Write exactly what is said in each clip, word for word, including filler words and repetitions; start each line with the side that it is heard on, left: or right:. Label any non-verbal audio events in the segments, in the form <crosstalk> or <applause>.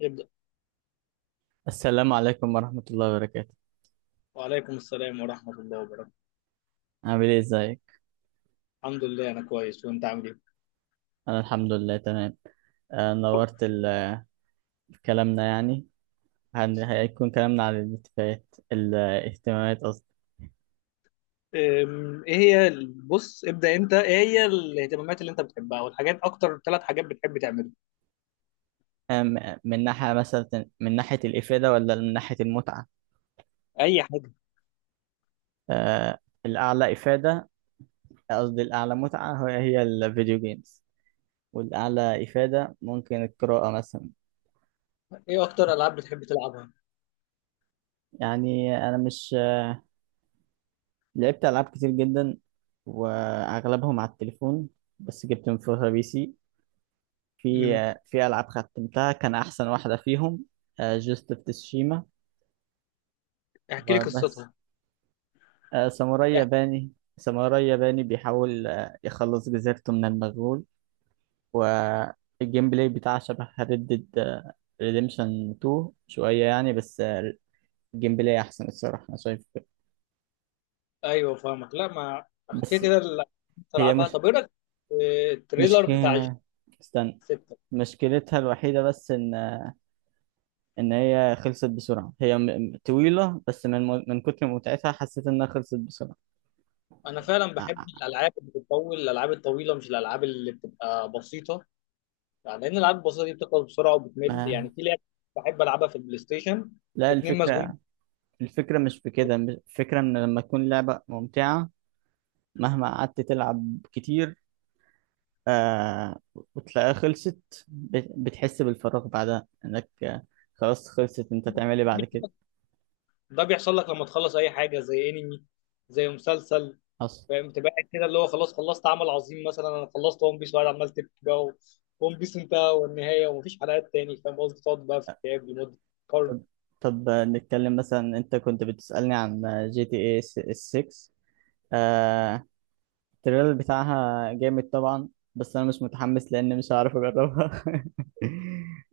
left: يبدأ.
right: السلام عليكم ورحمة الله وبركاته.
left: وعليكم السلام ورحمة الله وبركاته.
right: عامل ايه؟ ازيك؟
left: الحمد لله أنا كويس، وأنت عامل
right: أنا الحمد لله تمام. آه، نورت ال- آه، كلامنا يعني هن- هيكون كلامنا عن الاتفاقات الاهتمامات قصدي.
left: إيه؟ أم، إيه هي ال- بص ابدأ أنت، إيه هي الاهتمامات اللي أنت بتحبها والحاجات؟ أكتر ثلاث حاجات بتحب تعملها.
right: آه، م- من ناحية مثلا، من ناحية الإفادة ولا من ناحية المتعة؟
left: أي حاجة.
right: آه، الأعلى إفادة قصدي الأعلى متعة هي هي الفيديو جيمز، والأعلى إفادة ممكن القراءة مثلا.
left: إيه أكتر ألعاب بتحب تلعبها؟
right: يعني أنا مش، لعبت ألعاب كتير جدا وأغلبهم على التليفون، بس جبت من فترة بي سي. في
left: امم.
right: في ألعاب ختمتها، كان أحسن واحدة فيهم جوست اوف تسوشيما
left: احكي لي
right: وبس.
left: قصتها.
right: آه، ساموراي
left: اح...
right: ياباني. ساموراي ياباني بيحاول آه، يخلص جزيرته من المغول، والجيم بلاي بتاعه شبه ريد ديد ريديمشن تو شوية يعني، بس آه، الجيم بلاي أحسن الصراحة، أنا شايف كده.
left: أيوه فاهمك. لا ما، احكي
right: بس
left: كده اللي
right: هي
left: تلعبها.
right: مش
left: طب إيه رأيك في
right: مش
left: التريلر بتاع جي
right: استنى.
left: ستة؟
right: مشكلتها الوحيدة بس إن آه، إن هي خلصت بسرعة. هي م- م- طويلة، بس من من كتر متعتها حسيت إنها خلصت بسرعة.
left: أنا فعلا بحب الألعاب اللي بتطول، الألعاب الطويلة، مش الألعاب اللي بتبقى بسيطة. يعني لان الالعاب البسيطه دي بتخلص بسرعه وبتمل. يعني
right: ما،
left: في لعبه بحب العبها في البلاي ستيشن
right: لا،
left: اتنين، مسجونين.
right: الفكرة الفكرة مش في كده. الفكرة إن لما تكون لعبة ممتعة مهما قعدت تلعب كتير، آه وتلاقيها خلصت، بت- بتحس بالفراغ بعدها، إنك آه، خلاص خلصت، أنت تعمل إيه بعد كده؟
left: ده بيحصل لك لما تخلص اي حاجه زي انمي، زي مسلسل،
right: أصلا.
left: فاهم؟ تبقى قاعد كده اللي هو خلاص خلصت عمل عظيم. مثلا انا خلصت ون بيس وقاعد عمال تبكي بقى، و- ون بيس انتهى والنهايه ومفيش حلقات تاني. فاهم قصدي؟ تقعد بقى في اكتئاب لمده قرن.
right: طب. طب آه، نتكلم مثلا. أنت كنت بتسألني عن جي تي اي ستة. التريلر بتاعها جامد طبعا، بس انا مش متحمس لان مش هعرف اجربها <laughs>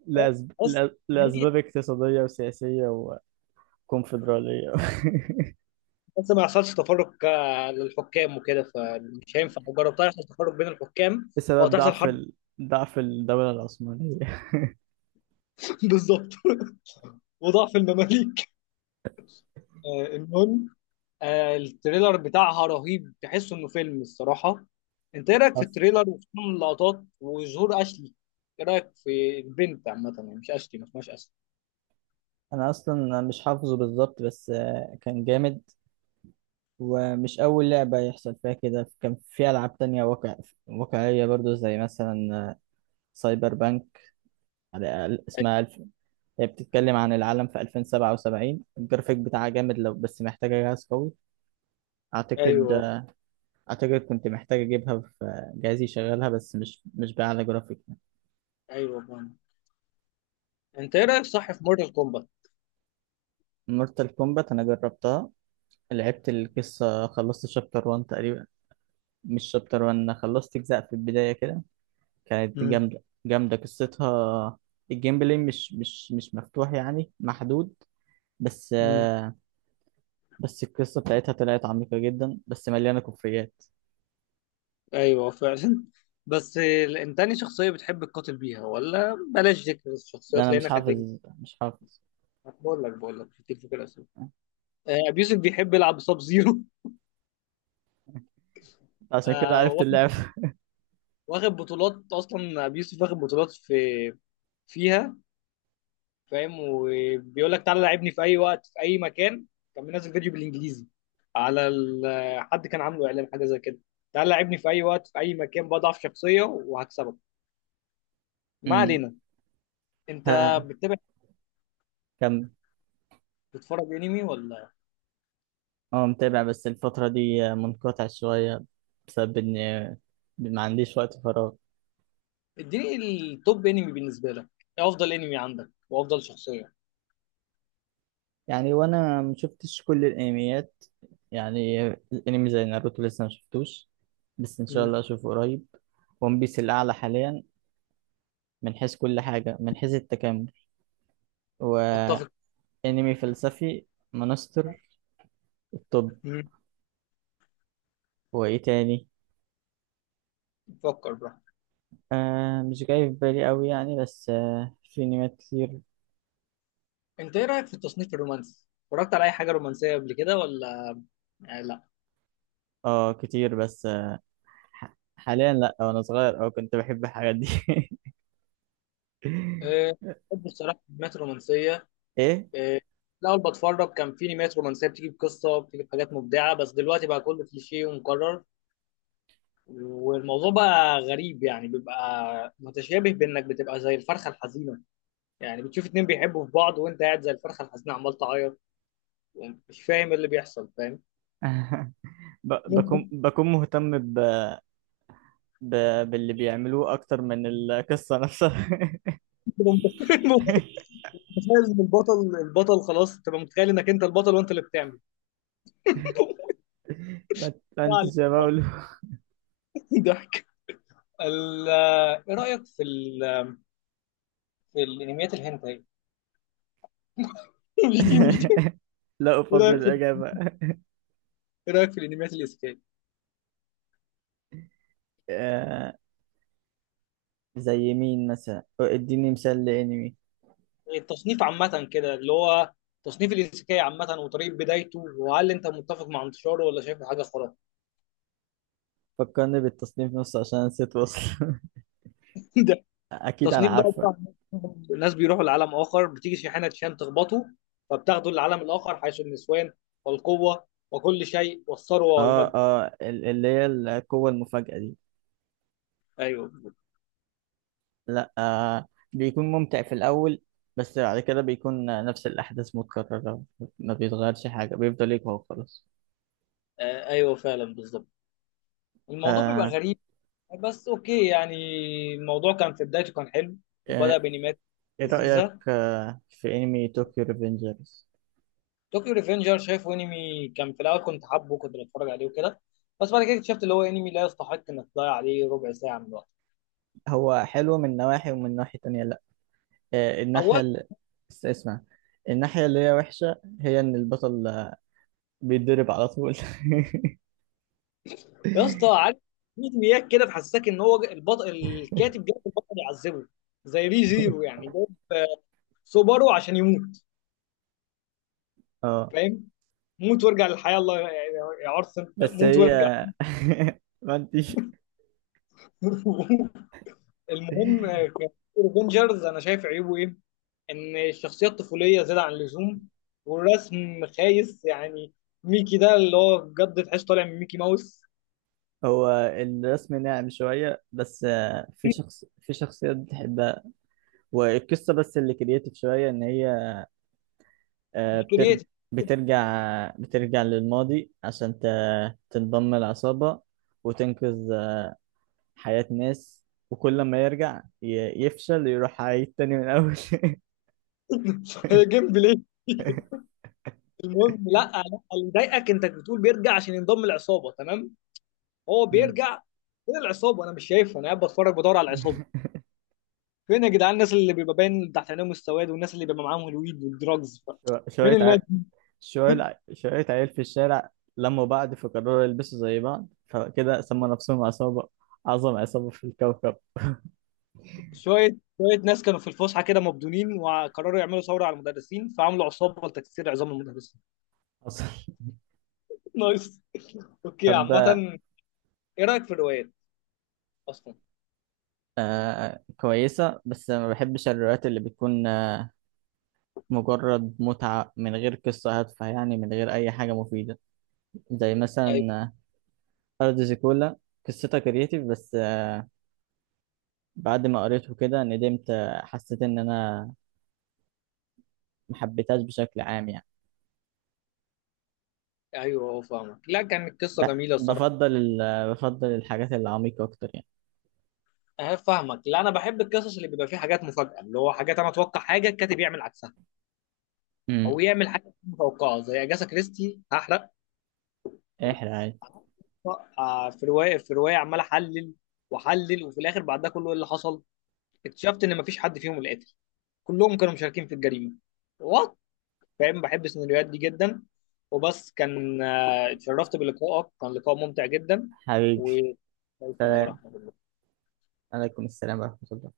right: لأسب...
left: بس
right: لأ- لاسباب اقتصاديه وسياسيه وكونفدراليه.
left: بس ما يحصلش تفرق آه، للحكام وكده، فمش هينفع لو جربتها يحصل تفرق بين الحكام
right: <laughs>
left: او
right: بسبب
left: تحصل
right: ضعف
left: حرب.
right: ال... ضعف الدوله العثمانيه.
left: <laughs> بالظبط. وضعف المماليك. آه، المهم، آه، التريلر بتاعها رهيب، تحس انه فيلم الصراحه. انت ايه رايك في
right: حف-
left: التريلر، وخصوصا اللقطات وظهور اشلي؟ ايه رايك في البنت عامه؟ يعني مش اشلي، ما اسمهاش اشلي.
right: انا اصلا مش حافظه بالظبط، بس آه، كان جامد. ومش اول لعبه يحصل فيها كده، كان في العاب تانية واقع... واقعيه برضو، زي مثلا سايبر بانك. على اسمها، هي بتتكلم عن العالم في ألفين وسبعة وسبعين. الجرافيك بتاعها جامد، لو بس محتاجة جهاز قوي. أعتقد.
left: ايوه.
right: أعتقد كنت محتاج أجيبها في جهاز يشغلها، بس مش مش بأعلى جرافيك.
left: ايوه بان. انت ايه رايك صح في مورتال كومبات؟
right: مورتال كومبات أنا جربتها، لعبت القصة، خلصت شابتر ون تقريبا. مش شابتر ون، أنا خلصت أجزاء في البداية كده. كانت
left: امم.
right: جامدة جامدة قصتها. الجيم بلاي مش مش مش مفتوح، يعني محدود. بس
left: امم.
right: آه، بس القصة بتاعتها طلعت عميقة جدا، بس مليانة كوفيات.
left: ايوه فعلا. <laughs> بس ال- انت انهي شخصيه بتحب تقاتل بيها؟ ولا بلاش ذكر
right: ده
left: الشخصيات
right: أنا مش
left: لانك هتلاقي.
right: حافظ مش حافظ.
left: بقول لك بقول لك كتير في كده اسئله. ابيوسف بيحب يلعب بساب زيرو.
right: عشان كده عرفت اللعب.
left: <laughs> واخد بطولات اصلا ابي يوسف، واخد بطولات في فيها. فاهم؟ وبيقول لك تعالى لعبني في اي وقت في اي مكان. كان منزل فيديو بالانجليزي على ال- حد كان عامله اعلان حاجه زي كده، تعالى لعبني في اي وقت في اي مكان بضعف شخصيه وهكسبك. ما
right: امم.
left: علينا. انت
right: <laughs> ها؟
left: بتتابع،
right: كم؟
left: بتتفرج انمي ولا؟
right: هو متابع، بس الفترة دي منقطع شوية، بسبب إن ما عنديش وقت فراغ.
left: اديني التوب انمي بالنسبه لك. ايه افضل انمي عندك؟ وافضل شخصيه؟
right: يعني، وأنا مشفتش كل الأنميات. يعني الأنمي زي ناروتو لسه مشفتوش، بس إن شاء
left: مم.
right: الله أشوفه قريب. ون بيس الأعلى حاليا، من حيث كل حاجة، من حيث التكامل،
left: اتفق.
right: وأنمي فلسفي. مانستر. الطب.
left: مم.
right: وإيه تاني؟
left: فكر براحتك.
right: آه مش جاي في بالي أوي يعني، بس آه في أنميات كتير.
left: انت ايه رايك في التصنيف الرومانسي؟ اتفرجت على اي حاجه رومانسيه قبل كده ولا؟ يعني لا.
right: اه كتير، بس ح- حاليا لا. وانا صغير اه كنت بحب الحاجات دي.
left: أه،
right: <laughs>
left: بحب بصراحة الأنميات الرومانسية.
right: ايه؟
left: أه، الأول بتفرج كان في أنميات رومانسية بتيجي بقصة، بتيجي بحاجات مبدعة. بس دلوقتي بقى كله كليشيه ومكرر، والموضوع بقى غريب. يعني بيبقى متشابه بإنك بتبقى زي الفرخة الحزينة. يعني بتشوف اتنين بيحبوا في بعض، وأنت قاعد زي الفرخة الحزينة عمال تعيط، ومش فاهم إيه اللي بيحصل، فاهم؟
right: <laughs> ب- بكون
left: <laughs>
right: بكون مهتم ب... ب... باللي بيعملوه اكتر من القصة نفسها. <laughs>
left: متخيل إن البطل، البطل خلاص تبقى متخيل إنك أنت البطل وأنت اللي بتعمل. <laughs>
right: ما تفهمتش يا مولو.
left: ضحك. ال- آه، إيه رأيك في ال الانميات الهنتاي؟ <laughs> مش دي مش دي.
right: <laughs> لا،
left: ايه
right: افضل
left: رايك في،
right: الاجابة.
left: ايه رايك في الانميات الايسيكاي؟
right: آه، زي مين مثلا؟ اديني مثال لانمي.
left: التصنيف عامه كده اللي هو، تصنيف الايسيكاي عامه وطريقه بدايته، وهل انت متفق مع انتشاره ولا شايفه حاجه خرافه؟
right: فكرني بالتصنيف نص، عشان نسيت وصل.
left: <laughs> ده
right: <laughs> اكيد انا
left: التصنيف ده عبارة
right: عارفة.
left: عن الناس بيروحوا لعالم اخر. بتيجي شاحنه شان تخبطه، فبتاخده للعالم الاخر، حيث النسوان والقوه وكل شيء والثروه
right: اه
left: والمجد.
right: اه ال- اللي هي القوة المفاجأة دي.
left: ايوه.
right: لا، آه بيكون ممتع في الأول، بس بعد كده بيكون آه، نفس الأحداث متكررة. ما بيتغيرش حاجة، بيفضل يقوى وخلاص.
left: آه ايوه فعلا بالظبط، الموضوع بيبقى
right: آه.
left: غريب. بس اوكي يعني، الموضوع كان في بدايته كان حلو، وبدا
right: آه،
left: بانيمات
right: إيه رأيك
left: لذيذه.
right: آه في أنمي طوكيو ريفنجرز؟
left: طوكيو ريفنجر شايفه انمي كان في الاول كنت حابه كنت بتفرج عليه وكده، بس بعد كده اكتشفت اللي هو انمي لا يستحق انك تضيع عليه ربع ساعه من وقتك.
right: هو حلو من نواحي، ومن ناحية تانية لأ. آه
left: اولا،
right: الناحية اللي، اسمع. الناحية اللي هي وحشة هي إن البطل آه، بيتضرب على طول. <laughs>
left: يا اسطى عارف، في انميات كده تحسسك ان هو البطل الكاتب جايب البطل يعذبه. زي ري زيرو، يعني جايب آه، سوبارو عشان يموت.
right: اه،
left: فاهم؟ موت وارجع للحياه، الله يا يا عرس،
right: بس
left: موت
right: هي.
left: وارجع.
right: <laughs> ما انتش.
left: <laughs> المهم، آه، افنجرز انا شايف عيوبه ايه. ان الشخصيه الطفوليه زياده عن اللزوم، والرسم خايس يعني. ميكي ده اللي هو بجد تحس طالع من ميكي ماوس.
right: هو الرسم ناعم شوية، بس آه، في شخص في شخصيات بتحبها، والقصة بس اللي كرياتيف شوية. إن هي آه،
left: مش
right: بترج...
left: كرييتيف.
right: بترجع بترجع للماضي عشان ت... تنضم العصابة وتنقذ آه، حياة ناس. وكل ما يرجع ي... يفشل، يروح عيد تاني من أول. <laughs>
left: <laughs> هي جيم بلاي. المهم، لا لا، اللي ضايقك انت بتقول بيرجع عشان ينضم العصابه، تمام. هو
right: مم.
left: بيرجع فين العصابه؟ انا مش شايفها، انا قاعد بتفرج بدور على العصابه. فين يا جدعان الناس اللي بيبقى باين تحت عينيهم السواد، والناس اللي بيبقى معاهم الويد والدراجز؟
right: شو-
left: فين
right: شوية
left: الناس؟
right: ع... شوية شوية عيال في الشارع لموا بعض، فقرروا يلبسوا زي بعض، فكده سموا نفسهم عصابة، أعظم عصابة في الكوكب.
left: شويه شويه ناس كانوا في الفسحه كده مبدونين، وقرروا يعملوا ثوره على المدرسين، فعملوا عصابه لتكسير عظام المدرسين.
right: حصل.
left: <laughs> نايس. اوكي
right: حبة.
left: عامه، ايه رايك في الروايات اصلا؟
right: آه كويسة، بس ما بحبش الروايات اللي بتكون آه مجرد متعة من غير قصة هادفة، يعني من غير أي حاجة مفيدة. زي
left: ايوه.
right: مثلا آه، أرض زيكولا. قصتها كرياتيف، بس آه بعد ما قريته كده ندمت، آه حسيت إن أنا ما حبيتهاش بشكل عام يعني.
left: ايوه هو فاهمك، لا كانت قصه
right: ب-
left: جميله الصراحه.
right: بفضل ال- آه، بفضل الحاجات العميقة أكتر يعني.
left: انا فاهمك، لا انا بحب القصص اللي بيبقى فيها حاجات مفاجاه، اللي هو حاجات انا اتوقع حاجه الكاتب يعمل عكسها، او
right: امم.
left: يعمل حاجه مش متوقعه. زي اجاسا كريستي، هحرق،
right: احرق عادي.
left: آه، في روايه، في روايه عمال احلل واحلل، وفي الاخر بعد ده كله ايه اللي حصل؟ اكتشفت ان مفيش حد فيهم القاتل، كلهم كانوا مشاركين في الجريمه. وات، فاهم؟ بحب السيناريوهات دي جدا. وبس، كان آه، اتشرفت بلقائك، كان لقاء ممتع جدا. و
right: حبيبي.
left: عليكم
right: سلام.
left: ورحمه الله.
right: عليكم السلام ورحمة الله.